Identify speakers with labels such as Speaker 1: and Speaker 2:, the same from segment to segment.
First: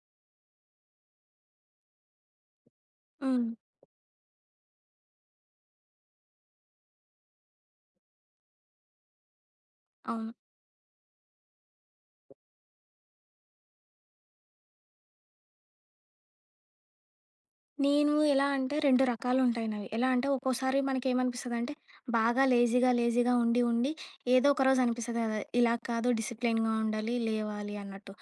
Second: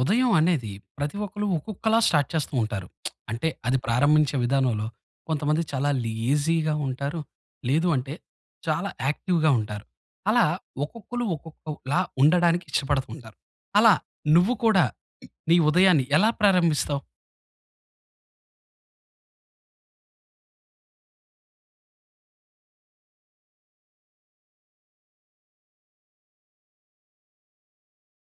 Speaker 1: ఉదయం అనేది ప్రతి ఒక్కరు ఒక్కొక్కలా స్టార్ట్ చేస్తూ ఉంటారు. అంటే
Speaker 2: హ్మ్.
Speaker 1: అది ప్రారంభించే విధానంలో. కొంతమంది చాలా లేజీగా ఉంటారు. లేదు అంటే చాలా యాక్టివ్‌గా ఉంటారు.
Speaker 2: అవును.
Speaker 1: అలా ఒక్కొక్కలు ఒక్కొక్కలా ఉండడానికి ఇష్టపడుతుంటారు. అలా నువ్వు కూడా నీ ఉదయాన్ని ఎలా ప్రారంభిస్తావు?
Speaker 2: నేను ఎలా అంటే 2 రకాలు ఉంటాయి నావి. ఎలా అంటే? ఒక్కోసారి మనకేమనిపిస్తదంటే బాగా లేజీగా, లేజీగా ఉండి, ఉండి ఏదో ఒక రోజు అనిపిస్తుంది కదా! ఇలా కాదు. డిసిప్లిన్‌గా ఉండాలి. లేవాలి అన్నట్టు.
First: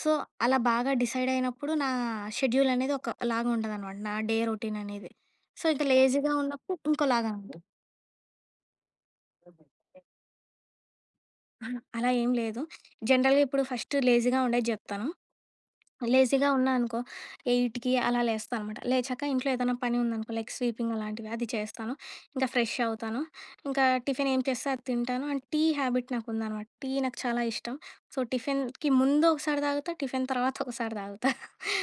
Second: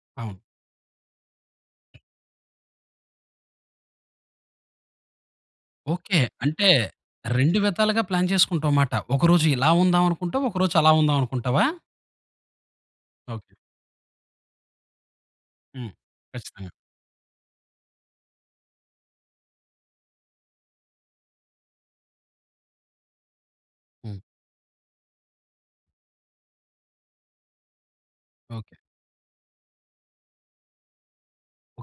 Speaker 2: సో,
Speaker 1: అవును.
Speaker 2: అలా బాగా డిసైడ్ అయినప్పుడు నా షెడ్యూల్ అనేది ఒకలాగా ఉండదనమాట. నా డే రొటీన్ అనేది. సో, ఇక
Speaker 1: ఓకే.
Speaker 2: లేజీగా
Speaker 1: అంటే
Speaker 2: ఉన్నప్పుడు ఇంకోలాగా
Speaker 1: 2
Speaker 2: ఉంది.
Speaker 1: విధాలుగా ప్లాన్ చేసుకుంటావమాట. ఒకరోజు ఇలా ఉందాం అనుకుంటావు. ఒక రోజు అలా ఉందాం అనుకుంటావా?
Speaker 2: అహా! అలా ఏం లేదు.
Speaker 1: ఓకే.
Speaker 2: జనరల్‌గా ఇప్పుడు ఫస్ట్ లేజీగా ఉండేది జెప్తాను.
Speaker 1: హ్మ్.
Speaker 2: లేజీగా
Speaker 1: ఖచ్చితంగా.
Speaker 2: ఉన్నానుకో, 8కి అలా లేస్తా అనమాట. లేచాక ఇంట్లో ఏదైనా పని ఉందనుకో, లైక్ స్వీపింగ్ అలాంటివి అది చేస్తాను. ఇంకా ఫ్రెష్ అవుతాను. ఇంకా
Speaker 1: హ్మ్.
Speaker 2: టిఫిన్ ఏం చేస్తే అది తింటాను. అండ్ టీ హ్యాబిట్ నాకుందనమాట. టీ నాకు చాలా ఇష్టం. So,
Speaker 1: okay.
Speaker 2: టిఫిన్‌కి ముందు ఒకసారి తాగుతా. టిఫిన్ తర్వాత ఒకసారి తాగుతా.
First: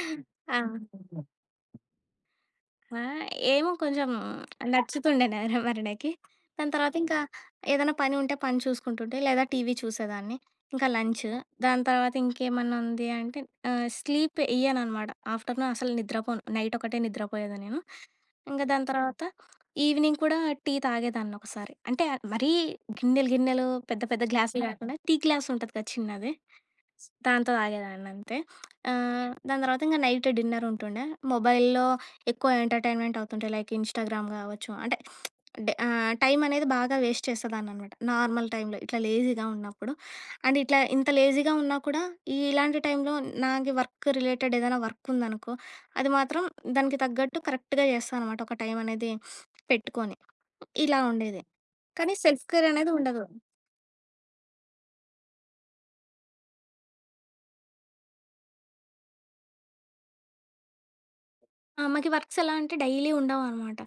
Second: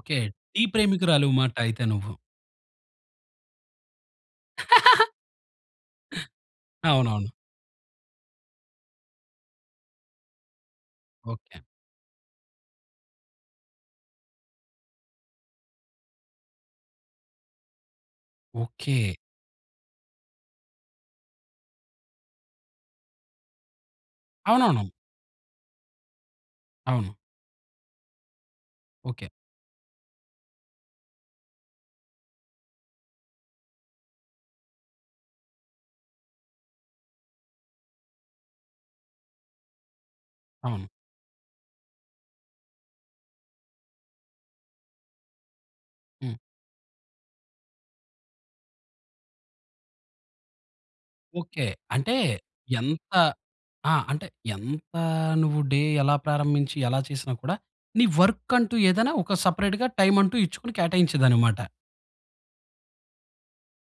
Speaker 1: ఓకే.
Speaker 2: ఆ!
Speaker 1: టీ ప్రేమికురాలుమాట అయితే నువ్వు.
Speaker 2: ఆహ్, ఏమో కొంచెం నచ్చుతుండే నా వరనకి. దాని తర్వాత ఇంకా,
Speaker 1: అవునవును.
Speaker 2: ఏదైనా పని ఉంటే పని చూసుకుంటుంటే లేదా టీవీ చూసేదాన్ని. ఇంకా లంచు.
Speaker 1: ఓకే.
Speaker 2: దాని తర్వాత ఇంకేమన్నా ఉంది అంటే ఆహ్, స్లీప్ వెయ్యను అనమాట. ఆఫ్టర్‌నూన్ అసలు నిద్రపోను, నైట్ ఒకటే నిద్రపోయేదాన్ని. నేను ఇంగా దాని
Speaker 1: ఓకే.
Speaker 2: తర్వాత ఈవినింగ్ కూడా టీ తాగేదాన్ని ఒకసారి, అంటే మరీ గిన్నెలు గిన్నెలు, పెద్ద పెద్ద గ్లాసులు
Speaker 1: అవునవును.
Speaker 2: కాకుండా టీ గ్లాస్ ఉంటది కదా చిన్నది.
Speaker 1: అవును.
Speaker 2: దాంతో తాగేదాన్ని అంతే.
Speaker 1: ఓకే.
Speaker 2: ఆహ్, దాని తర్వాత ఇంగా నైట్ డిన్నర్ ఉంటుండే. మొబైల్లో ఎక్కువ ఎంటర్టైన్మెంట్ అవుతుంటే లైక్ ఇన్‌స్టా‌గ్రామ్ కావచ్చు అంటే ఆహ్, టైమ్ అనేది బాగా వేస్ట్ చేసేదాన్ని అన్నమాట. నార్మల్ టైమ్‌లో ఇట్లా లేజీగా ఉన్నప్పుడు. అండ్ ఇట్లా
Speaker 1: అవును.
Speaker 2: ఇంత లేజీగా ఉన్నా కూడా ఇలాంటి టైమ్‌లో నా వర్క్ రిలేటెడ్ ఏదైనా వర్క్ ఉందనుకో, అది
Speaker 1: హ్మ్.
Speaker 2: మాత్రం దానికి తగ్గట్టు కరెక్ట్‌గా చేస్తా అనమాట ఒక టైమ్ అనేది పెట్టుకొని. ఇలా ఉండేది.
Speaker 1: ఓకె. అంటే
Speaker 2: కానీ సెల్ఫ్ కేర్ అనేది
Speaker 1: ఎంత
Speaker 2: ఉండదు.
Speaker 1: ఆహ్, అంటే ఎంత నువ్వు డే ఎలా ప్రారంభించి ఎలా చేసినా కూడా, నీ వర్క్ కంటూ ఏదైనా, ఒక సెపరేట్‌గా టైమ్ అంటూ ఇచ్చుకు కేటాయించేది అన్నమాట.
Speaker 2: ఆహ్, మాకు ఈ వర్క్స్ ఎలా అంటే డైలీ ఉండవనమాట.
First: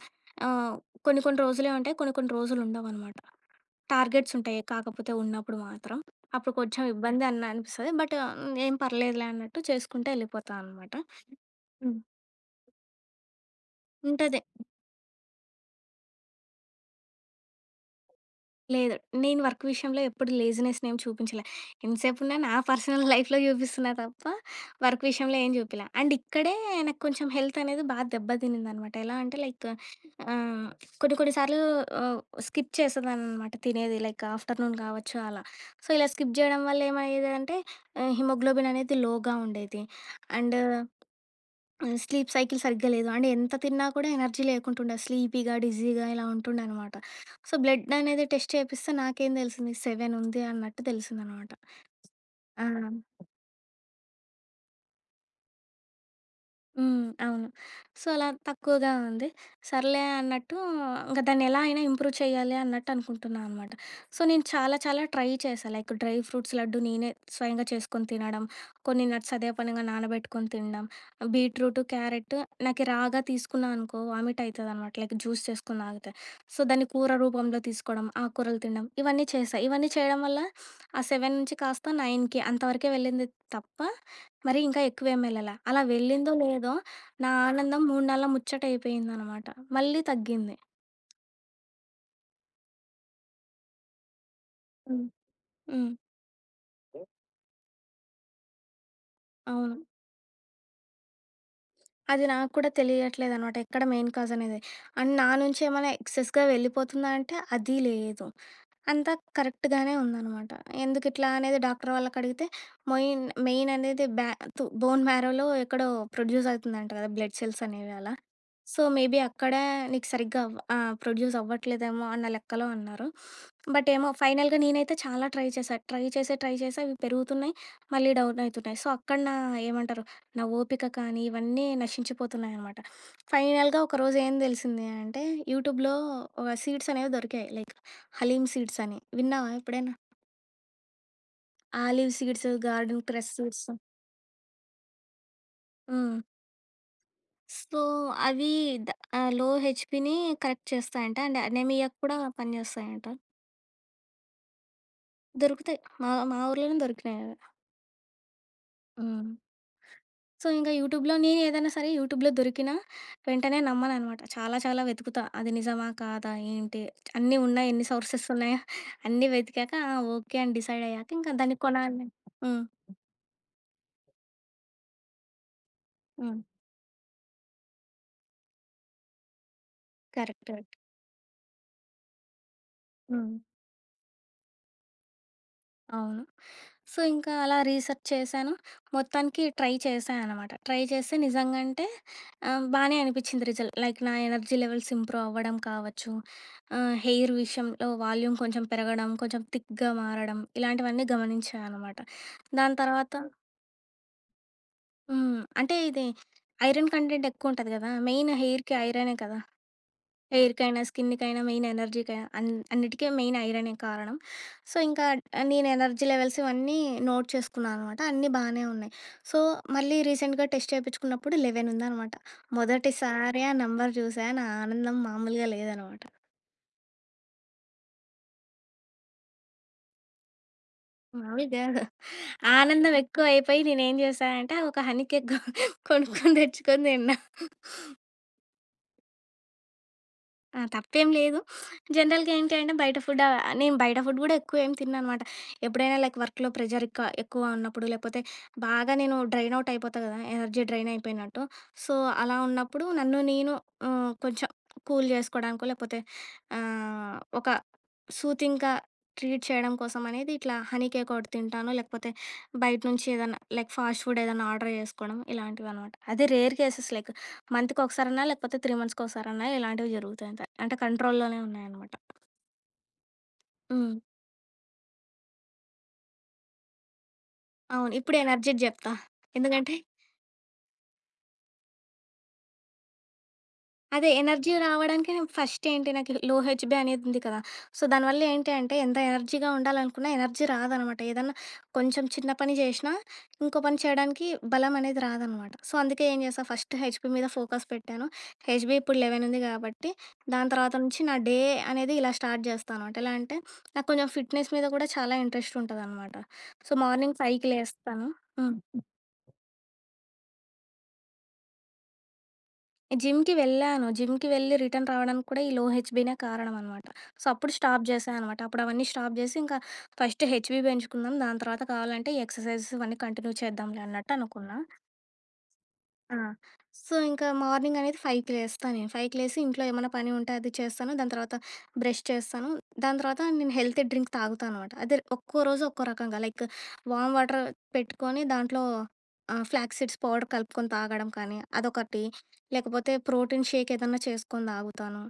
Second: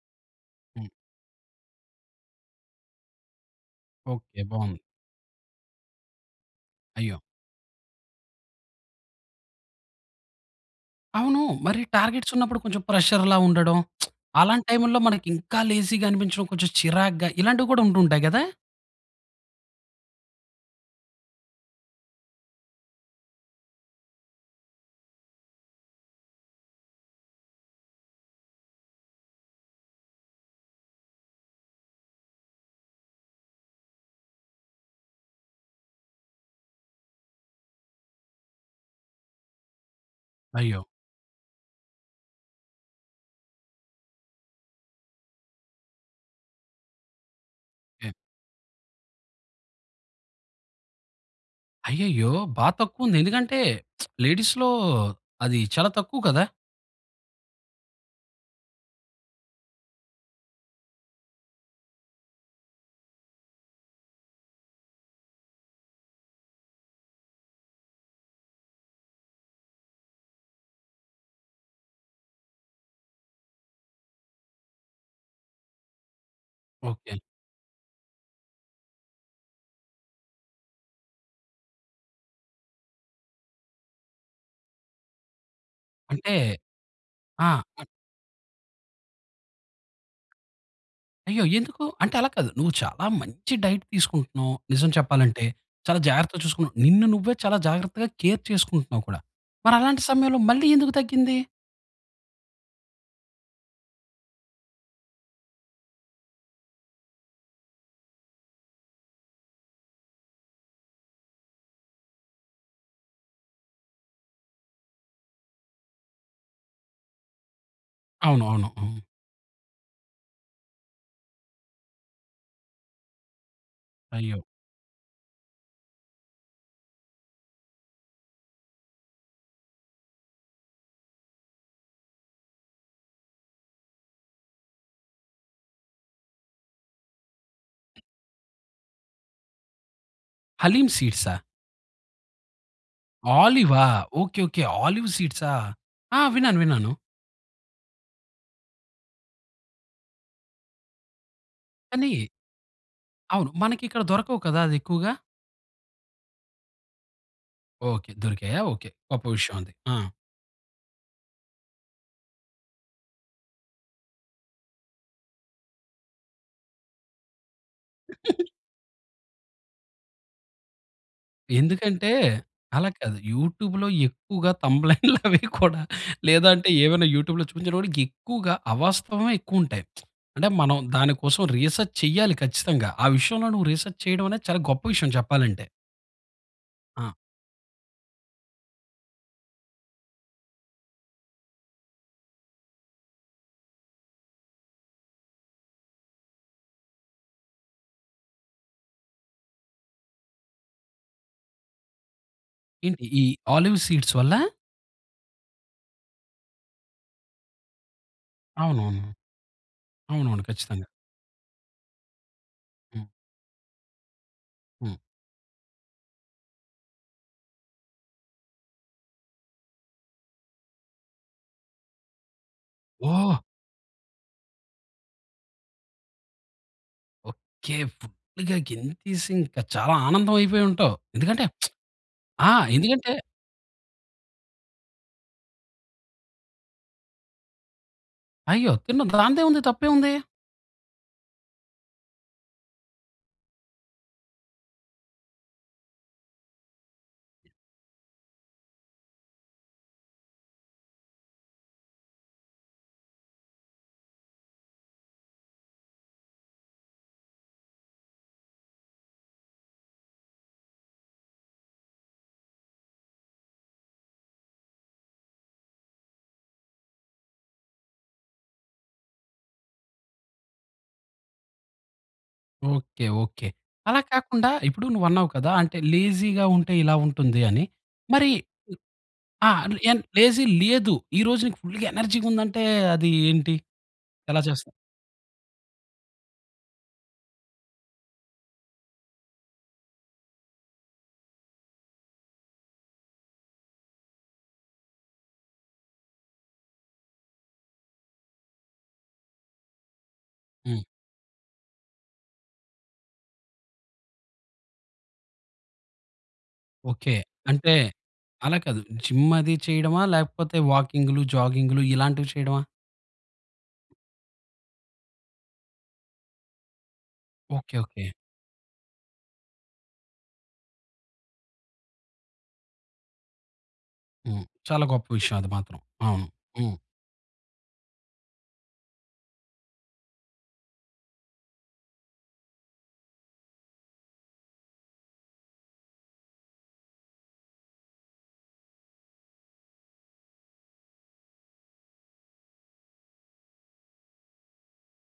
Speaker 2: ఆహ్,
Speaker 1: హ్మ్.
Speaker 2: కొన్ని కొన్ని రోజులు ఉంటాయి, కొన్ని కొన్ని రోజులు ఉండవనమాట. టార్గెట్స్
Speaker 1: ఓకే,
Speaker 2: ఉంటాయి.
Speaker 1: బాగుంది.
Speaker 2: కాకపోతే ఉన్నప్పుడు మాత్రం, అప్పుడు కొంచెం
Speaker 1: అయ్యో!
Speaker 2: ఇబ్బంది అన్న అనిపిస్తది. బట్టా, ఏం పర్లేదులే అన్నట్టు చేసుకుంటే వెళ్ళిపోతా అనమాట.
Speaker 1: అవును, మరి
Speaker 2: హ్మ్.
Speaker 1: టార్గెట్స్ ఉన్నప్పుడు కొంచెం ప్రెషర్‌లా ఉండడం,
Speaker 2: ఉంటది.
Speaker 1: అలాంటి టైమ్‌లో మనకి ఇంకా లేజీగా అనిపించడం కొంచెం చిరాగ్గా ఇలాంటివి కూడా ఉంటాయి కదా!
Speaker 2: లేదు. నేను వర్క్ విషయంలో ఎప్పుడు లేజినెస్ ఏమి చూపించలే, ఎంతసేపు ఉన్నా నా పర్సనల్ లైఫ్‌లో చూపిస్తున్నా తప్ప, వర్క్ విషయంలో ఏం చూపియలే, అండ్ ఇక్కడే నాకు కొంచెం హెల్త్ అనేది బాగా దెబ్బతినిందనమాట. ఎలా అంటే లైక్ ఆహ్, కొన్ని కొన్ని సార్లు ఆహ్, స్కిప్ చేసేదాన్ననమాట తినేది, లైక్ ఆఫ్టర్‌నూన్ కావచ్చు అలా. సో, ఇలా స్కిప్ చేయడం వల్ల ఏమయ్యేది అంటే ఆహ్, హీమోగ్లోబిన్ అనేది లోగా ఉండేది, అండ్
Speaker 1: అయ్యో!
Speaker 2: స్లీప్ సైకిల్ సరిగ్గా లేదు. అంటే ఎంత తిన్నా కూడా ఎనర్జీ లేకుంటుండే. స్లీపీగా, డిజీగా ఇలా ఉంటుండే అనమాట. సో, బ్లడ్
Speaker 1: ఏహ్!
Speaker 2: అనేది టెస్ట్ చేపిస్తే నాకేం తెలిసింది 7 ఉంది, అన్నట్టు తెలిసిందనమాట.
Speaker 1: అయ్యయ్యో!
Speaker 2: ఆ!
Speaker 1: బా తక్కువ ఉంది ఎందుకంటే, లేడీస్‌లో అది చాలా తక్కువ కదా?
Speaker 2: హ్మ్, అవును. సో, అలా తక్కువగా ఉంది సర్లే అన్నట్టు ఇంకా దాన్ని ఎలా అయినా ఇంప్రూవ్ చేయాలి అన్నట్టు అనుకుంటున్నా అనమాట. సో, నేను చాలా చాలా ట్రై చేశాను. లైక్ డ్రై ఫ్రూట్స్ లడ్డు నేనే స్వయంగా చేసుకొని తినడం, కొన్ని నట్స్ అదే పనిగా నానబెట్టుకొని తినడం, బీట్రూట్, క్యారెట్ నాకు రాగా తీసుకున్న అనుకో, వామిట్ ఐతదనమాట లైక్ జ్యూస్ చేసుకొని తాగుత. సో, దాన్ని కూర
Speaker 1: ఓకే.
Speaker 2: రూపంలో తీసుకోవడం, ఆకుకూరలు తినడం ఇవన్నీ చేశా ఇవన్నీ చేయడం వల్ల ఆ 7 నుంచి కాస్త 9 అంతవరకే వెళ్ళింది తప్ప, మరి ఇంకా ఎక్కువేమి వెళ్ళలే. అలా వెళ్ళిందో
Speaker 1: అంటే,
Speaker 2: లేదో, నా
Speaker 1: ఆహ్.
Speaker 2: ఆనందం మూన్నాళ్ళ ముచ్చటయిపోయింది అనమాట, మళ్ళీ తగ్గింది.
Speaker 1: అయ్యో! ఎందుకు అంటే అలా కాదు నువ్వు చాలా మంచి డైట్ తీసుకుంటున్నావు నిజం
Speaker 2: హ్మ్.
Speaker 1: చెప్పాలంటే.
Speaker 2: హ్మ్.
Speaker 1: చాలా జాగ్రత్తగా చూసుకున్నా, నిన్ను నువ్వే చాలా జాగ్రత్తగా కేర్ చేసుకుంటున్నావు కూడా, మరి
Speaker 2: అవును.
Speaker 1: అలాంటి సమయంలో మళ్ళి ఎందుకు తగ్గింది?
Speaker 2: అది నాకు కూడా తెలియట్లేదనమాట. ఎక్కడ మెయిన్ కాజ్ అనేది? అండ్ నా నుంచి ఏమైనా ఎక్సెస్‌గా వెళ్ళిపోతుందా? అంటే అది లేదు. అంతా కరెక్ట్‌గానే ఉందనమాట. ఎందుకు ఇట్లా అనేది డాక్టర్ వాళ్ళకి అడిగితే? మోయిన్ మెయిన్ అనేది బ్యాతు బోన్ మ్యారోలో ఎక్కడో ప్రొడ్యూస్ అవుతుందంట కదా! బ్లడ్ సెల్స్ అనేవి అలా.
Speaker 1: అవును. అవును.
Speaker 2: సో,
Speaker 1: హ్మ్.
Speaker 2: మేబీ అక్కడే నీకు సరిగ్గా అవ ఆహ్! ప్రొడ్యూస్ అవ్వట్లేదేమో అన్న లెక్కలో అన్నారు. బట్ ఏమో
Speaker 1: అయ్యో!
Speaker 2: ఫైనల్‌గా నేనైతే చాలా ట్రై చేశా. ట్రై చేసే, ట్రై చేసే, అవి పెరుగుతున్నాయి. మళ్ళీ డౌన్ అవుతున్నాయి. సో, అక్కడ నా ఏమంటారు నా ఓపిక కానీ ఇవన్నీ నశించిపోతున్నాయనమాట. ఫైనల్‌గా ఒకరోజు ఏం తెలిసింది అంటే యూట్యూబ్‌లో ఒక సీడ్స్ అనేవి దొరికాయి. లైక్ హలీం సీడ్స్ అని. విన్నావా ఎప్పుడైనా?
Speaker 1: హలీమ్ సీడ్సా?
Speaker 2: Olive seeds garden cress seeds.
Speaker 1: ఆలివా? ఓకే. ఓకే. ఆలివ్ సీడ్సా!
Speaker 2: హ్మ్.
Speaker 1: ఆ! విన్నాను, విన్నాను.
Speaker 2: సో, అవి ద ఆహ్, లో హెచ్‌పిని కరెక్ట్ చేస్తాయంటా. అండ్ అనీమియాకి కూడా
Speaker 1: కానీ
Speaker 2: పనిచేస్తాయంటా.
Speaker 1: అవును. మనకిక్కడ దొరకవు కదా! అది ఎక్కువగా?
Speaker 2: దొరుకుతాయి. మా మా ఊర్లోనే దొరికినాయి అవి.
Speaker 1: ఓకే. దొరికాయ. ఓకే. గొప్ప
Speaker 2: హ్మ్.
Speaker 1: విషయం అది. ఆ!
Speaker 2: సో, ఇంకా యూట్యూబ్‌లోనే నేనే ఏదైనా సరే యూట్యూబ్‌లోనే దొరికినా వెంటనే నమ్మననమాట. చాలా చాలా వెతుకుతా. అది నిజమా? కాదా? ఏంటి అన్నీ ఉన్నాయి? ఎన్ని సోర్సెస్ ఉన్నాయ? అన్నీ వెతికాక, ఆ! ఓకే. అని డిసైడ్ అయ్యాక ఇంకా దాన్ని కొనాలి
Speaker 1: ఎందుకంటే?
Speaker 2: హ్మ్.
Speaker 1: అలా కాదు. యూట్యూబ్‌లోనే ఎక్కువగా థంబ్‌లయిల్ అవి కూడా
Speaker 2: హ్మ్.
Speaker 1: లేదంటే ఏమైనా యూట్యూబ్‌లో చూపించేటప్పటికి ఎక్కువగా అవాస్తవమే ఎక్కువ ఉంటాయి.
Speaker 2: కరెక్ట్.
Speaker 1: అంటే,
Speaker 2: కరెక్ట్.
Speaker 1: మనం దానికోసం రీసర్చ్ చేయాలి ఖచ్చితంగా! ఆ
Speaker 2: హ్మ్.
Speaker 1: విషయంలో నువ్వు రీసర్చ్ చేయడం అనేది చాలా గొప్ప విషయం చెప్పాలంటే.
Speaker 2: అవును. సో,
Speaker 1: ఆ!
Speaker 2: ఇంకా అలా రీసెర్చ్ చేశాను. మొత్తానికి ట్రై చేశా అనమాటా. ట్రై చేస్తే, నిజంగా అంటే, ఆహ్, బానే అనిపించింది రిజల్ట్. లైక్ నా ఎనర్జీ లెవెల్స్ ఇంప్రూవ్ అవ్వడం కావచ్చు. ఆహ్, హెయిర్ విషయంలో వాల్యూమ్ కొంచెం పెరగడం కొంచెం థిక్‌గా మారడం ఇలాంటివన్నీ గమనించా అనమాట. దాని
Speaker 1: ఏంటి
Speaker 2: తర్వాత
Speaker 1: ఈ ఆలివ్ సీడ్స్ వల్లా?
Speaker 2: హ్మ్. అంటే ఇది ఐరన్ కంటెంట్ ఎక్కువుంటది కదా! మెయిన్ హెయిర్‌కి
Speaker 1: అవునవును.
Speaker 2: ఐరనే కదా!
Speaker 1: అవునవును
Speaker 2: హెయిర్‌కైనా,
Speaker 1: ఖచ్చితంగా.
Speaker 2: స్కిన్‌కైనా, మెయిన్ ఎనర్జీకైనా అన్
Speaker 1: హ్మ్.
Speaker 2: అన్నిటికి మెయిన్ ఐరనే కారణం. సో,
Speaker 1: హ్మ్.
Speaker 2: ఇంకా నేను ఎనర్జీ లెవెల్స్ ఇవన్నీ నోట్ చేసుకున్నాననమాట. అన్నీ బానే ఉన్నాయి. సో, మళ్ళీ రీసెంట్‌గా టెస్ట్ చేపించుకున్నప్పుడు 11 ఉందనమాట.
Speaker 1: వాహ్!
Speaker 2: మొదటిసారి ఆ నెంబర్ చూసా. నా ఆనందం మామూలుగా లేదనమాట.
Speaker 1: ఓకే. ఫుల్‌గా గెంతేసి ఇంక చాలా ఆనందం అయిపోయి ఉంటావ్! ఎందుకంటే
Speaker 2: [unintelligible]
Speaker 1: ఆ!
Speaker 2: ఆనందం
Speaker 1: ఎందుకంటే
Speaker 2: ఎక్కువ అయిపోయి నేనేం చేసా అంటే ఆహ్, ఒక హనీ కేక్ కొనుక్కొని తెచ్చుకొని తిన్నా.
Speaker 1: అయ్యో! తిన్న దానిదేముంది తప్పేముంది?
Speaker 2: ఆ! తప్పేం లేదు. జనరల్‌గా ఏంటి అంటే బయట ఫుడ్ నేను బయట ఫుడ్ కూడా ఎక్కువ ఏమి తినననమాట. ఎప్పుడైనా లైక్ వర్క్‌లో ప్రెషర్ ఎక్కువ ఎక్కువ ఉన్నప్పుడు, లేపోతే బాగా నేను డ్రైన్ అవుట్ అయిపోతా కదా! ఎనర్జీ డ్రైన్ అయిపోయినట్టు. సో, అలా ఉన్నప్పుడు నన్ను నేను ఆహ్, కొంచెం కూల్ చేసుకోవడానికో, లేపోతే ఆహ్, ఒక సూతింగ్‌గా ట్రీట్ చేయడం కోసం అనేది ఇట్లా హనీ కేక్ ఒకటి తింటాను. లేకపోతే బయట నుంచి ఏదన్నా లైక్ ఫాస్ట్ ఫుడ్ ఏదన్నా ఆర్డర్ చేసుకోవడం ఇలాంటివి అనమాట. అదే రేర్ కేసెసే. లైక్ మంత్‌కి ఒకసారన్నా లేకపోతే, 3 మంత్స్‌కి ఒకసారన్నా ఇలాంటివి జరుగుతాయి అంతే. అంటే కంట్రోల్‌లోనే ఉన్నాయన్నమాట.
Speaker 1: ఓకె, ఓకె,
Speaker 2: హ్మ్.
Speaker 1: అలా కాకుండా, ఇప్పుడు నువ్వు అన్నావు కదా! అంటే లేజీగా ఉంటే ఇలా ఉంటుంది అని.
Speaker 2: అవును, ఇప్పుడు
Speaker 1: మరి
Speaker 2: ఎనర్జీది జెప్తా.
Speaker 1: ఆహ్,
Speaker 2: ఎందుకంటే
Speaker 1: ఏం లే లేజీ లేదు, ఈ రోజు నీకు ఫుల్‌గా ఎనర్జీగా ఉంది అంటే అదీ ఏంటి,
Speaker 2: అదే
Speaker 1: ఎలా
Speaker 2: ఎనర్జీ
Speaker 1: చేస్తావ్?
Speaker 2: రావడానికి నాకు ఫస్ట్ ఏంటి, నాకు లో హెచ్‌బి అనేది ఉంది కదా! సో, దానివల్ల ఏంటి అంటే, ఎంత ఎనర్జీగా ఉండాలనుకున్నా ఎనర్జీ రాదనమాట. ఏదన్నా కొంచెం చిన్న పని చేసినా, ఇంకో పని చేయడానికి బలం అనేది రాదనమాట. సో, అందుకే ఏం చేస్తా, ఫస్ట్ హెచ్‌బి మీద ఫోకస్ పెట్టాను, హెచ్‌బి ఇప్పుడు 11 ఉంది కాబట్టి, దాని తర్వాత
Speaker 1: హ్మ్.
Speaker 2: నుంచి నా డే అనేది ఇలా స్టార్ట్ చేస్తా అనమాట. ఎలా అంటే, నాకు కొంచెం ఫిట్నెస్ మీద కూడా చాలా ఇంట్రెస్ట్ ఉంటదనమాట. సో,
Speaker 1: ఓకె,
Speaker 2: మార్నింగ్ 5
Speaker 1: అంటే
Speaker 2: లేస్తాను. హ్మ్.
Speaker 1: అలా కాదు, జిమ్ అది చేయడమా, లేకపోతే వాకింగ్‌లు, జాగింగ్‌లు ఇలాంటివి చేయడమా?
Speaker 2: జిమ్‌కి వెళ్ళాను, జిమ్‌కి వెళ్ళి రిటర్న్ రావడానికి కూడా ఈ లో హెచ్‌‌బినే కారణం అనమాట. సో, అప్పుడు
Speaker 1: ఓకె,
Speaker 2: స్టాప్
Speaker 1: ఓకె.
Speaker 2: చేశాననమాట. అప్పుడవన్నీ స్టాప్ చేసి, ఇంకా "ఫస్ట్ హెచ్‌బి పెంచుకుందాం, దాని తర్వాత కావాలంటే ఈ ఎక్సర్సైజెస్ ఇవన్నీ కంటిన్యూ చేద్దాంలే" అన్నట్టు
Speaker 1: హ్మ్,
Speaker 2: అనుకున్నా.
Speaker 1: చాలా గొప్ప విషయం అది మాత్రం.
Speaker 2: ఆ!
Speaker 1: అవును, హ్మ్.
Speaker 2: సో, ఇంకా మార్నింగ్ అనేది 5 లేస్తా నేను. ఫైవ్‌కి లేసి ఇంట్లో ఏమన్నా పని ఉంటే, అది చేస్తాను. దాని తర్వాత బ్రష్ చేస్తాను. దాని తర్వాత నేను హెల్తీ డ్రింక్ తాగుతా అనమాట. అదే ఒక్కో రోజు ఒక్కో రకంగా, లైక్ వామ్ వాటర్ పెట్టుకొని దాంట్లో ఆహ్, ఫ్లాక్ సీడ్స్ పౌడర్ కలుపుకొని తాగడం కానీ, అదొకటి లేకపోతే, ప్రోటీన్ షేక్ ఏదన్నా చేసుకొని తాగుతాను,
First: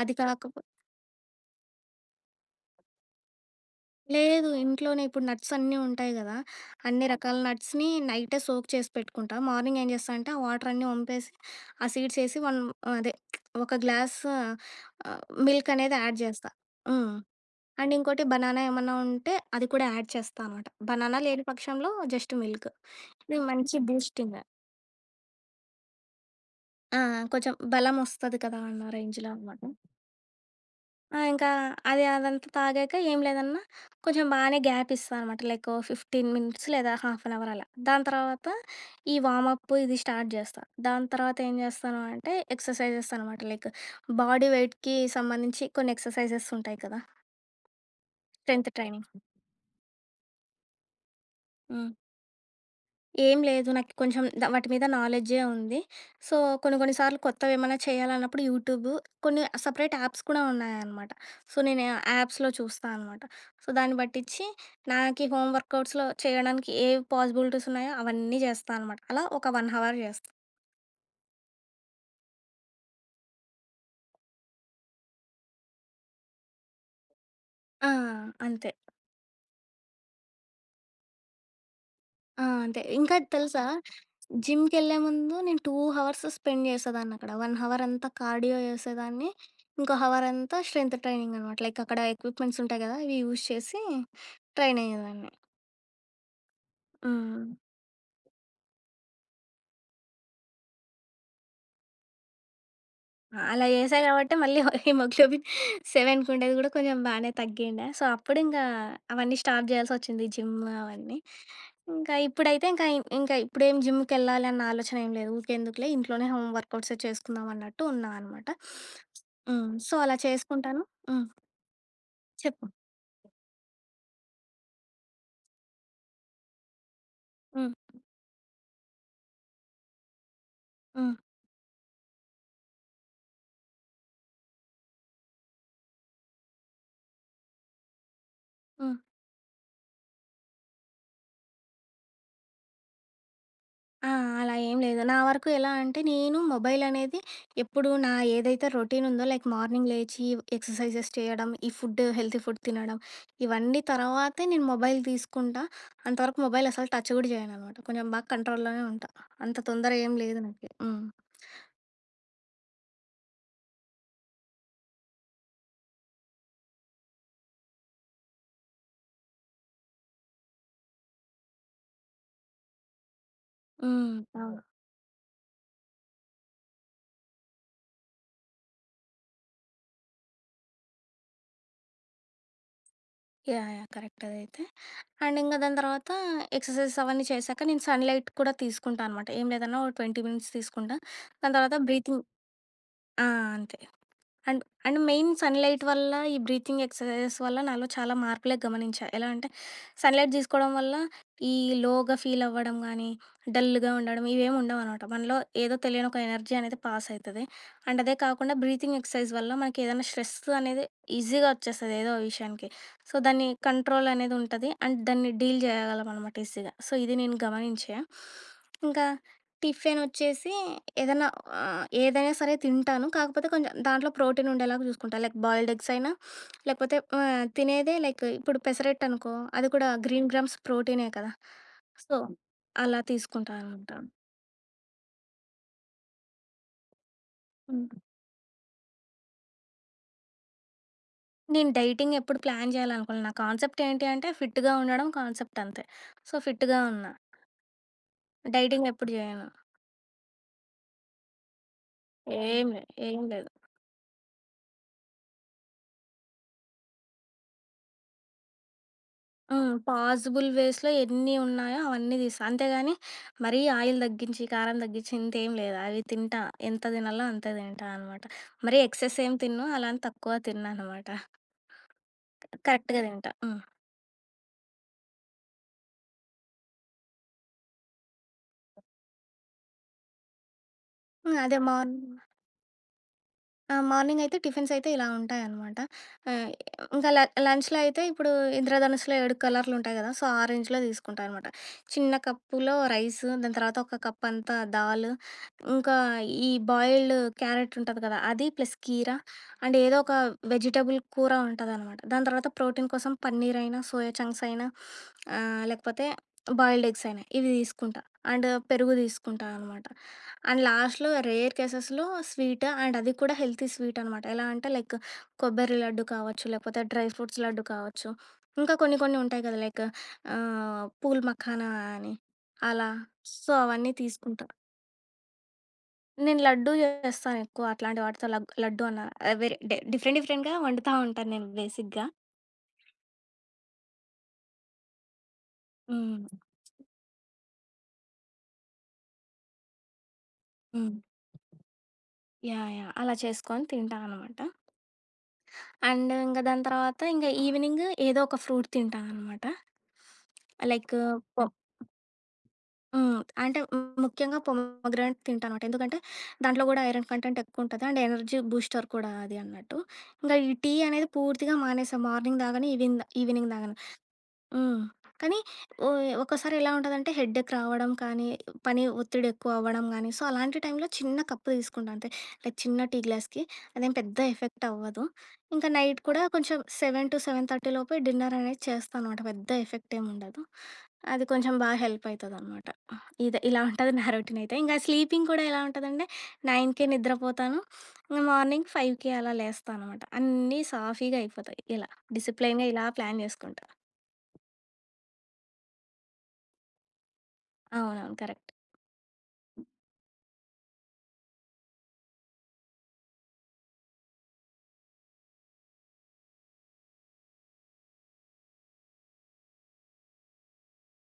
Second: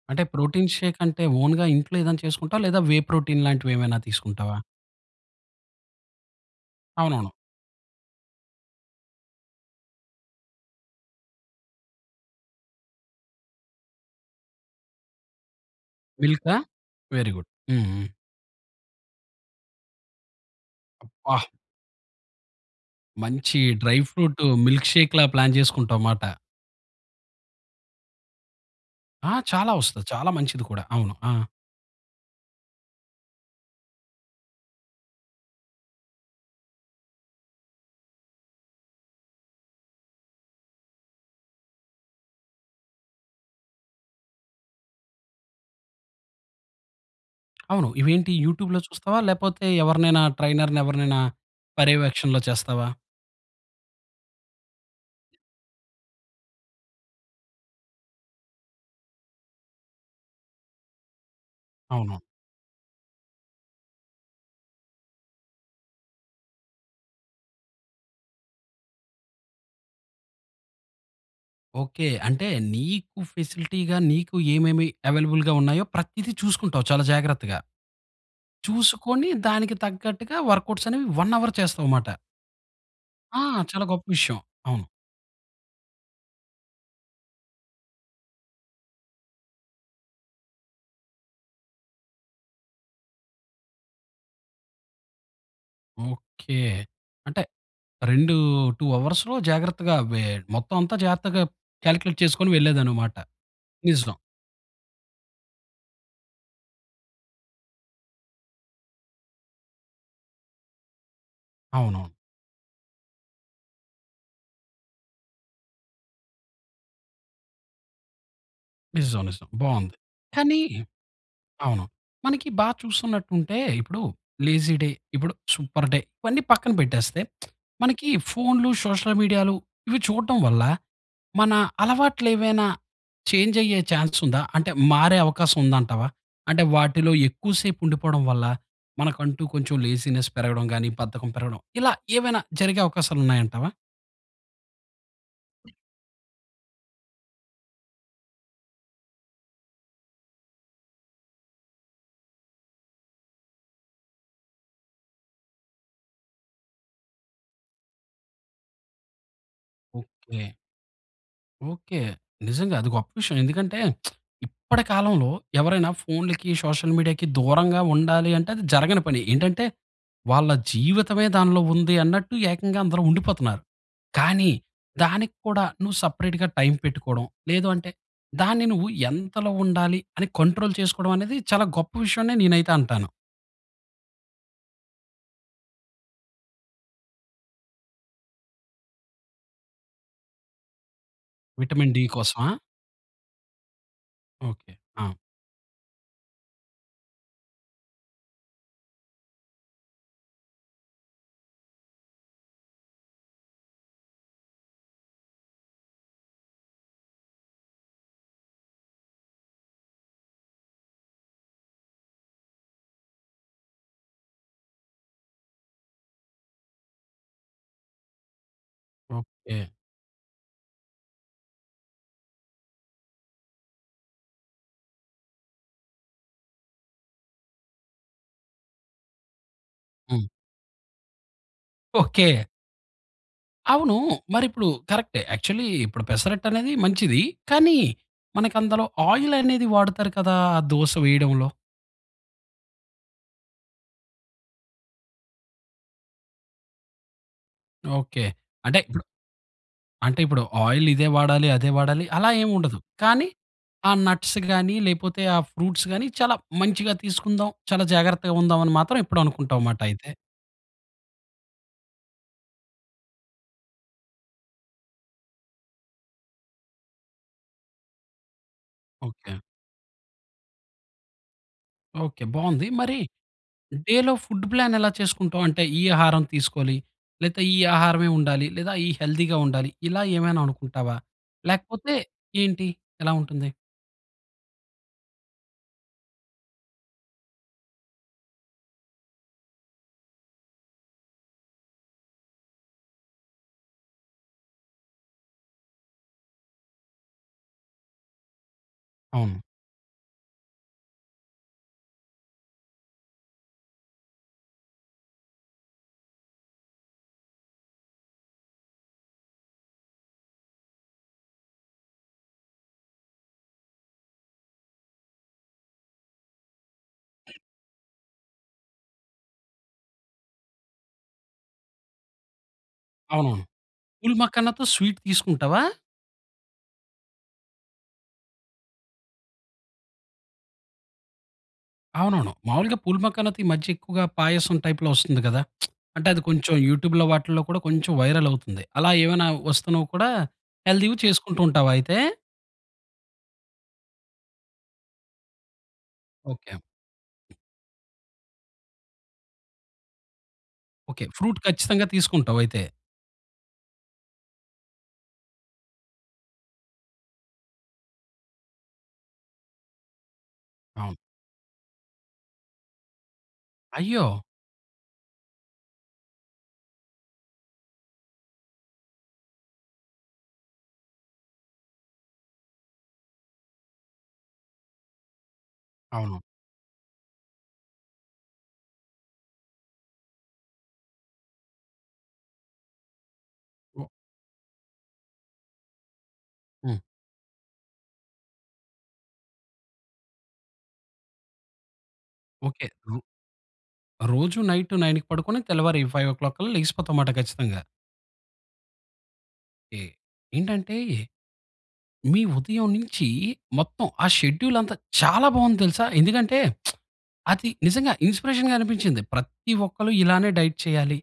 Speaker 2: అది
Speaker 1: అంటే
Speaker 2: కాకపో
Speaker 1: ప్రోటీన్ షేక్ అంటే, ఓన్‌గా ఇంట్లో ఏదైనా చేసుకుంటావా, లేదా వే ప్రోటీన్ లాంటివి ఏమైనా
Speaker 2: లేదు,
Speaker 1: తీసుకుంటావా?
Speaker 2: ఇంట్లోనే ఇప్పుడు నట్స్ అన్నీ ఉంటాయి గదా! అన్ని
Speaker 1: అవునవును.
Speaker 2: రకాల నట్స్‌ని నైటే సోక్ చేసి పెట్టుకుంటా. మార్నింగ్ ఏం జేస్తా అంటే, ఆ వాటర్ అన్నీ వంపేసి, ఆ సీడ్స్ ఏసి, వన్ అదే ఒక గ్లాస్ ఆహ్, మిల్క్ అనేది యాడ్ చేస్తా.
Speaker 1: మిల్కా?
Speaker 2: హ్మ్.
Speaker 1: వెరీ గుడ్
Speaker 2: అండ్
Speaker 1: హుహు.
Speaker 2: ఇంకోటి బనానా ఏమన్నా ఉంటే అది కూడా యాడ్ చేస్తా అనమాట. బనానా
Speaker 1: అబ్బా!
Speaker 2: లేని పక్షంలో జస్ట్ మిల్క్. ఇది
Speaker 1: మంచి
Speaker 2: మంచి బూస్టింగ్.
Speaker 1: డ్రైఫ్రూట్ మిల్క్ షేక్‌‌లా ప్లాన్ చేసుకుంటావ్ మాట.
Speaker 2: ఆ! ఆ! కొంచెం బలం వస్తది కదా! అన్న రేంజ్‌లో
Speaker 1: ఆ!
Speaker 2: అన్నమాట.
Speaker 1: చాలా వస్తది. చాలా మంచిది కూడా! అవును.
Speaker 2: ఆ!
Speaker 1: ఆ!
Speaker 2: ఇంకా, అది అదంతా తాగాక ఏం లేదన్నా, కొంచెం బానే గ్యాప్ ఇస్తా అన్నమాట. లైక్, 15 మినిట్స్ లేదా హాఫ్ అన్ అవర్ అలా. దాని తర్వాత, ఈ వార్మ్‌అప్ప్ ఇది స్టార్ట్ చేస్తా. దాని తర్వాత ఏం చేస్తాను అంటే, ఎక్స్‌ర్‌సైజెస్ అన్నమాట. లైక్, బాడీ వెయిట్‌కి సంబంధించి కొన్ని ఎక్స్‌ర్‌సైజెస్ ఉంటాయి కదా!
Speaker 1: అవును. ఇవేంటి
Speaker 2: టెన్థ్
Speaker 1: యూట్యూబ్‌లో
Speaker 2: ట్రైనింగ్.
Speaker 1: చూస్తావా? లేపోతే ఎవరినైనా, ట్రైనర్‌ని ఎవరినైనా
Speaker 2: హ్మ్.
Speaker 1: పర్యవేక్షణలో చేస్తావా?
Speaker 2: ఏం లేదు, నాకి కొంచెం ద వాటి మీద నాలెడ్జే ఉంది. సో, కొన్ని, కొన్ని సార్లు కొత్తవేమన్నా చేయాలన్నప్పుడు, యూట్యూబు కొన్ని అ సెపరేట్ యాప్స్ కూడా ఉన్నాయన్నమాట. సో, నేను
Speaker 1: అవును.
Speaker 2: ఆ యాప్స్‌లో చూస్తా అన్నమాట. సో, దాన్ని బట్టిచ్చి, నాకి హోమ్ వర్కౌట్స్‌లో చేయడానికి ఏ పాసిబిలిటీస్ ఉన్నాయో, అవన్నీ చేస్తా అన్నమాట. అలా ఒక, 1 హవర్ చేస్తా.
Speaker 1: ఓకె. అంటే నీకు ఫెసిలిటీగా, నీకు ఏమేమి అవైలబుల్‌గా ఉన్నాయో, ప్రతిది చూసుకుంటావు చాలా జాగ్రత్తగా!
Speaker 2: ఆ! అంతే.
Speaker 1: చూసుకొని దానికి తగ్గట్టుగా, వర్క్‌అవుట్స్ అనేవి 1 అవర్ చేస్తావమాట.
Speaker 2: ఆ! అంతే. ఇంకా ఇది
Speaker 1: ఆ!
Speaker 2: తెలుసా?
Speaker 1: చాలా గొప్ప విషయం. అవును.
Speaker 2: జిమ్‌కెళ్ళే ముందు నేను, 2 హవర్స్ స్పెండ్ చేసేదాన్ని అక్కడ. 1 హవర్ అంతా కార్డియో చేసేదాన్ని. ఇంకో హవర్ అంతా, స్ట్రెంత్ ట్రైనింగ్ అన్నమాట. లైక్ అక్కడ ఎక్విప్‌మెంట్స్ ఉంటాయి కదా! ఇవి యూజ్ చేసి ట్రైన్ అయ్యేదాన్ని.
Speaker 1: ఓకె. అంటే
Speaker 2: ఆ!
Speaker 1: రెండు 2 అవర్స్‌లో జాగ్రత్తగా, అవి మొత్తం అంతా జాగ్రత్తగా కాలిక్యులేట్ చేసుకొని వెళ్ళెదనమాట.
Speaker 2: ఆ! అలా చేశా
Speaker 1: నిజం.
Speaker 2: కాబట్టే, మళ్ళీ హి హిమోగ్లోబిన్ 7కి ఉండేది, కూడా కొంచెం బాగానే తగ్గిండె. సో, అప్పుడింక అవన్నీ స్టార్ట్ చెయ్యలసొచ్చింది జిమ్ అవన్నీ.
Speaker 1: అవునవును.
Speaker 2: ఇంకా ఇప్పుడైతే ఇంకా, ఇంకా ఇప్పుడేం జిమ్‌కేళ్ళాలి అన్న, ఆలోచన ఏమి లేదు. ఊకే ఎందుకులే ఇంట్లోనే హోమ్ వర్కౌట్సే చేసుకుందాం, అన్నట్టు ఉన్నామనమాట.
Speaker 1: నిజం. నిజం.
Speaker 2: హ్మ్, సో,
Speaker 1: బావుంది.
Speaker 2: అలా
Speaker 1: కానీ
Speaker 2: చేసుకుంటాను. హ్మ్.
Speaker 1: అవును. మనకి
Speaker 2: చెప్పు.
Speaker 1: బాగా చూస్తున్నట్టు ఉంటే, ఇప్పుడు లేజీ డే ఇప్పుడు, సూపర్ డే ఇవన్నీ పక్కన పెట్టేస్తే.
Speaker 2: హ్మ్.
Speaker 1: మనకి ఫోన్‌లు, సోషల్ మీడియాలు ఇవి చూడటం వల్ల
Speaker 2: హ్మ్.
Speaker 1: మన అలవాట్లేవైనా చేంజ్ అయ్యే ఛాన్స్ ఉందా? అంటే మారే అవకాశం ఉందంటావా? అంటే వాటిలో ఎక్కువసేపు ఉండిపోవడం వల్ల,
Speaker 2: హ్మ్.
Speaker 1: మనకంటూ కొంచెం లేజీనెస్ పెరగడం గానీ, బద్ధకం పెరగడం ఇలా ఏవైనా జరిగే అవకాశాలున్నాయంటావా?
Speaker 2: ఆ! అలా ఏం లేదు. నా వరకు ఎలా అంటే, నేను మొబైల్ అనేది ఎప్పుడు, నా ఏదైతే రొటీన్ ఉందో లైక్ మార్నింగ్ లేచి ఎక్ససైజెస్ చేయడం. ఈ ఫుడ్, హెల్తీ ఫుడ్ తినడం. ఇవన్నీ తర్వాతే నేను మొబైల్ తీసుకుంటా అంతవరకు మొబైల్ అస్సలు టచ్ గూడా చేయననమాట. కొంచెం బాగా కంట్రోల్‌ లోనే ఉంటా. అంత తొందర ఏమి లేదు
Speaker 1: ఓకె.
Speaker 2: నాకి. హ్మ్.
Speaker 1: ఓకె. నిజంగా అది గొప్ప విషయం. ఎందుకంటే ఇప్పటి కాలంలో, ఎవరైనా ఫోన్‌లకి సోషల్ మీడియాకి దూరంగా ఉండాలి అంటే, అది జరగని పని. ఏంటంటే, వాళ్ళ జీవితమే దానిలో ఉంది అన్నట్టు ఏకంగా అందరూ ఉండిపోతున్నారు.
Speaker 2: హ్మ్.
Speaker 1: కానీ
Speaker 2: అవును.
Speaker 1: దానికి కూడా నువ్వు సెపరేట్‌గా టైమ్ పెట్టుకోవడం. లేదు అంటే దాన్ని నువ్వు ఎంతలో ఉండాలి అని కంట్రోల్ చేసుకోవడం అనేది చాలా గొప్ప విషయం అని నేనైతే అంటాను.
Speaker 2: యాహ్! యాహ్! కరెక్ట్ అదైతే. అండ్ ఇంక దాని తర్వాత ఎక్ససైజెస్ అవన్నీ చేశాక నేను సన్‌ లైట్ కూడా తీసుకుంటా అనమాట. ఏం లేదన్నా ఒక 20 మినిట్స్ తీసుకుంటా. దాని తర్వాత
Speaker 1: విటమిన్ డి
Speaker 2: బ్రీతింగ్
Speaker 1: కోసమా?
Speaker 2: ఆ! అంతే. And,
Speaker 1: okay.
Speaker 2: అండ్
Speaker 1: ఆ!
Speaker 2: మెయిన్ సన్‌ లైట్ వల్ల, ఈ బ్రీతింగ్ ఎక్ససైజెస్ వల్ల నాలో చాలా మార్పులే గమనించా. ఎలా అంటే సన్‌ లైట్ తీసుకోవడం వల్ల, ఈ లోగా ఫీల్ అవ్వడం గాని, డల్‌గా ఉండడం ఇవేమి ఉండవు అనమాట. మనలో, ఏదో తెలియని ఒక ఎనర్జీ అనేది పాస్ అయితది. అండ్ అదే కాకుండా బ్రీతింగ్ ఎక్ససైజ్ వల్ల మనకేదన్నా స్ట్రెస్ అనేది ఈజీగా వచ్చేస్తది, ఏదో ఒక విషయానికి. సో, దాన్ని కంట్రోల్ అనేది ఉంటది. అండ్ దాన్ని డీల్ చేయగలం అనమాట ఈజీగా. సో, ఇది నేను గమనించా. ఇంకా,
Speaker 1: ఓకె.
Speaker 2: టిఫెనొచ్చేసి ఏదన్నా, ఆహ్, ఏదైనా సరే తింటాను. కాకపోతే కొంచెం దాంట్లో ప్రోటీన్ ఉండేలాగా చూసుకుంటా. లైక్ బాయిల్‌డ్ ఎగ్స్ అయినా లేకపోతే ఆహ్, తినేదే లైక్ ఇప్పుడు పెసరట్టనుకో, అది కూడా
Speaker 1: హ్మ్.
Speaker 2: గ్రీన్ గ్రామ్స్ ప్రోటీనే కదా! So,
Speaker 1: okay!
Speaker 2: అలా తీసుకుంటానమాట.
Speaker 1: అవును! మరి ఇప్పుడు కరక్టే. యాక్చల్లీ ఇప్పుడు పెసరట్టు అనేది మంచిది. కానీ,
Speaker 2: హ్మ్.
Speaker 1: మనకందలో ఆయిల్ అనేది వాడతారు కదా! దోస వేయడంలో?
Speaker 2: నేను డైటింగ్ ఎప్పుడు ప్లాన్ చేయాలనుకోలా. నా కాన్సెప్ట్ ఏంటి అంటే, ఫిట్‌గా ఉండడం కాన్సెప్ట్ అంతే. సో, ఫిట్‌గా ఉన్నా.
Speaker 1: ఓకె. అంటే,
Speaker 2: డైటింగ్
Speaker 1: ఇప్పుడు
Speaker 2: ఎప్పుడు చేయను.
Speaker 1: అంటే ఇప్పుడు ఆయిల్ ఇదే వాడాలి, అదే వాడాలి, అలా ఏం
Speaker 2: ఏం
Speaker 1: ఉండదు.
Speaker 2: లే. ఏం
Speaker 1: కానీ
Speaker 2: లేదు.
Speaker 1: ఆ నట్స్ గాని లేకపోతే ఆ ఫ్రూట్స్ గాని చాలా మంచిగా తీసుకుందాం, చాలా జాగ్రత్తగా ఉందాం, అని మాత్రం ఎప్పుడు
Speaker 2: ఆ!
Speaker 1: అనుకుంటావు, మాట అయితే.
Speaker 2: పాజిబుల్ వేస్‌లో ఎన్ని ఉన్నాయో, అవన్నీ తీస్తా. అంతేగాని మరీ ఆయిల్ తగ్గించి, కారం తగ్గించి ఇంతేం లేదు. అవి తింటా. ఎంత తినాల్నో అంతే తింటా అనమాట. మరి ఎక్సెస్
Speaker 1: ఓకె.
Speaker 2: ఏమి తినను. అలా అని తక్కువ తిన్నానమాట.
Speaker 1: ఓకె. బావుంది. మరి
Speaker 2: కరెక్ట్‌గా తింటా. హ్మ్.
Speaker 1: డేలో ఫుడ్ ప్లాన్ ఎలా చేసుకుంటావు? అంటే ఈ ఆహారం తీసుకోవాలి, లేతే ఈ ఆహారమే ఉండాలి. లేదా ఈ హెల్తీగా ఉండాలి. ఇలా ఏమైనా అనుకుంటావా?
Speaker 2: హ్మ్. అదే! మాన్
Speaker 1: లేకపోతే ఏంటి, ఎలా ఉంటుంది?
Speaker 2: ఆ! మార్నింగ్ అయితే టిఫిన్స్ అయితే, ఇలా ఉంటాయనమాట. ఆహ్, ఇంకా ల లంచ్‌లో అయితే, ఇప్పుడు ఇంద్రధనుస్సులో 7 కలర్‌లుంటాయి కదా! సో, ఆ రేంజ్‌లో తీసుకుంటా అనమాట. చిన్న కప్పులో రైస్ దాని తర్వాత ఒక కప్ అంతా దాల్ ఇంకా ఈ బాయిల్డ్ క్యారెట్ ఉంటది కదా! అది ప్లస్ కీర
Speaker 1: అవును.
Speaker 2: అండ్ ఏదో ఒక వెజిటబుల్ కూర ఉంటదనమాట. దాని తర్వాత ప్రోటీన్ కోసం పన్నీర్, అయినా సోయా చంక్స్ అయినా, ఆహ్, లేకపోతే బాయిల్‌డ్ ఎగ్స్ అయినా, ఇవి తీసుకుంటా. అండ్ పెరుగు తీసుకుంటా అనమాట. అండ్ లాస్ట్‌లో, రేర్ కేసెస్‌లో స్వీట్ అండ్ అది కూడా హెల్తీ స్వీట్ అన్నమాట. ఎలా అంటే లైక్ కొబ్బరి లడ్డు కావచ్చు, లేపోతే డ్రై ఫ్రూట్స్ లడ్డు కావచ్చు. ఇంకా కొన్ని కొన్ని ఉంటాయి కదా! లైక్ ఆహ్, పూల్ మఖానా అని అలా.
Speaker 1: అవునవును.
Speaker 2: సో, అవన్నీ
Speaker 1: పూల్
Speaker 2: తీసుకుంట.
Speaker 1: మాఖనతో స్వీట్ తీసుకుంటావా?
Speaker 2: నేను లడ్డూ చేస్తాను ఎక్కువ. అట్లాంటి వాటితో లగ్గ్ లడ్డూ అలా వేరే డేర్ డిఫరెంట్ డిఫరెంట్‌గా వండుతా ఉంటాను. నేను బేసిక్‌గా.
Speaker 1: అవునవును. మాములుగా పూల్ మఖానాతో ఈ మధ్య ఎక్కువగా పాయసం టైప్‌లో వస్తుంది కదా! అంటే అది
Speaker 2: హ్మ్.
Speaker 1: కొంచెం యూట్యూబ్‌లో వాటిలో కూడా కొంచెం వైరల్ అవుతుంది. అలా ఏమైనా వస్తున్నవి కూడా
Speaker 2: హ్మ్.
Speaker 1: హెల్తీగా చేసుకుంటూ ఉంటావా అయితే?
Speaker 2: యాహ్! యాహ్! అలా చేసుకొని తింటాననమాట... అండ్ ఇంగ
Speaker 1: ఓకే.
Speaker 2: దాని తర్వాత ఇంగ ఈవెనింగ్ ఏదో ఒక ఫ్రూట్ తింటాననమాట. Like
Speaker 1: okay. v
Speaker 2: పో
Speaker 1: ఖచ్చితంగా తీసుకుంటావ్ అయితే.
Speaker 2: హ్మ్. అంటే ము ముఖ్యంగా పోమోగ్రానెట్ తింటాననమాట. ఎందుకంటే, దాంట్లో కూడా ఐరన్ కంటెంట్ ఎక్కువ ఉంటది. అండ్ ఎనర్జీ బూస్టర్ కూడా అది అన్నట్టు. ఇంకా ఈ టీ
Speaker 1: అవును.
Speaker 2: అనేది పూర్తిగా మానేసా. మార్నింగ్ తాగను. ఈవెన్ ఈవినింగ్ తాగను.
Speaker 1: అయ్యో!
Speaker 2: హ్మ్. కానీ ఒ ఒక్కసారి ఎలా ఉంటుందంటే హెడ్ఎక్ రావడం కానీ, పని ఒత్తిడి ఎక్కువ అవ్వడం కానీ. సో, అలాంటి టైమ్‌లో చిన్న కప్పు తీసుకుంటా అంతే. లైక్ చిన్న టీ గ్లాస్‌కి. అదేం పెద్ద ఎఫెక్ట్ అవ్వదు. ఇంకా నైట్
Speaker 1: అవును.
Speaker 2: కూడా కొంచెం 7:00-7:30 డిన్నర్ అనేది చేస్తా అనమాట. పెద్ద ఎఫెక్ట్ ఏం ఉండదు. అది కొంచెం బాగా హెల్ప్ అయితదనమాట. ఇదే ఇలా ఉంటది నా రోటీన్ అయితే. ఇంగ స్లీపింగ్ కూడా ఎలా ఉంటదంటే,
Speaker 1: హ్మ్.
Speaker 2: 9కే నిద్రపోతాను. మార్నింగ్ 5కి అలా లేస్తా అన్నమాట. అన్నీ సాఫీగా అయిపోతాయి. ఇలా
Speaker 1: ఓకే.
Speaker 2: డిసిప్లైన్‌గా ఇలా
Speaker 1: రు
Speaker 2: ప్లాన్ చేసుకుంటా.
Speaker 1: రోజు నైట్ 9కి పడుకొని, తెల్లవారు 5:00 కల్లా లెగిసిపోతావ్ మాట ఖచ్చితంగా.
Speaker 2: అవునవును. కరెక్ట్.
Speaker 1: ఓకే. ఏంటంటే మీ ఉదయం నుంచి మొత్తం ఆ షెడ్యూల్ అంతా చాలా బావుంది తెలుసా. ఎందుకంటే, అది నిజంగా ఇన్‌స్పిరేషన్‌గా అనిపించింది. ప్రతి ఒక్కలు ఇలానే డైట్ చేయాలి.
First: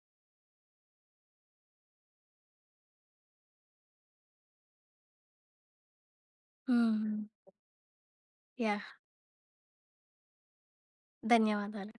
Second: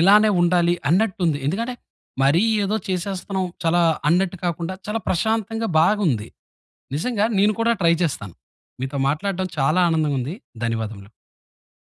Speaker 1: ఇలానే ఉండాలి అన్నట్టుంది. ఎందుకంటే, మరి ఏదో చేసేస్తున్నాం, చాలా అన్నట్టు కాకుండా, చాలా ప్రశాంతంగా బాగుంది.
Speaker 2: హ్మ్.
Speaker 1: నిజంగా నేను కూడా ట్రై చేస్తాను.
Speaker 2: యాహ్!
Speaker 1: మీతో మాట్లాడడం చాలా ఆనందంగా ఉంది. ధన్యవాదములు.
Speaker 2: ధన్యవాదాలు.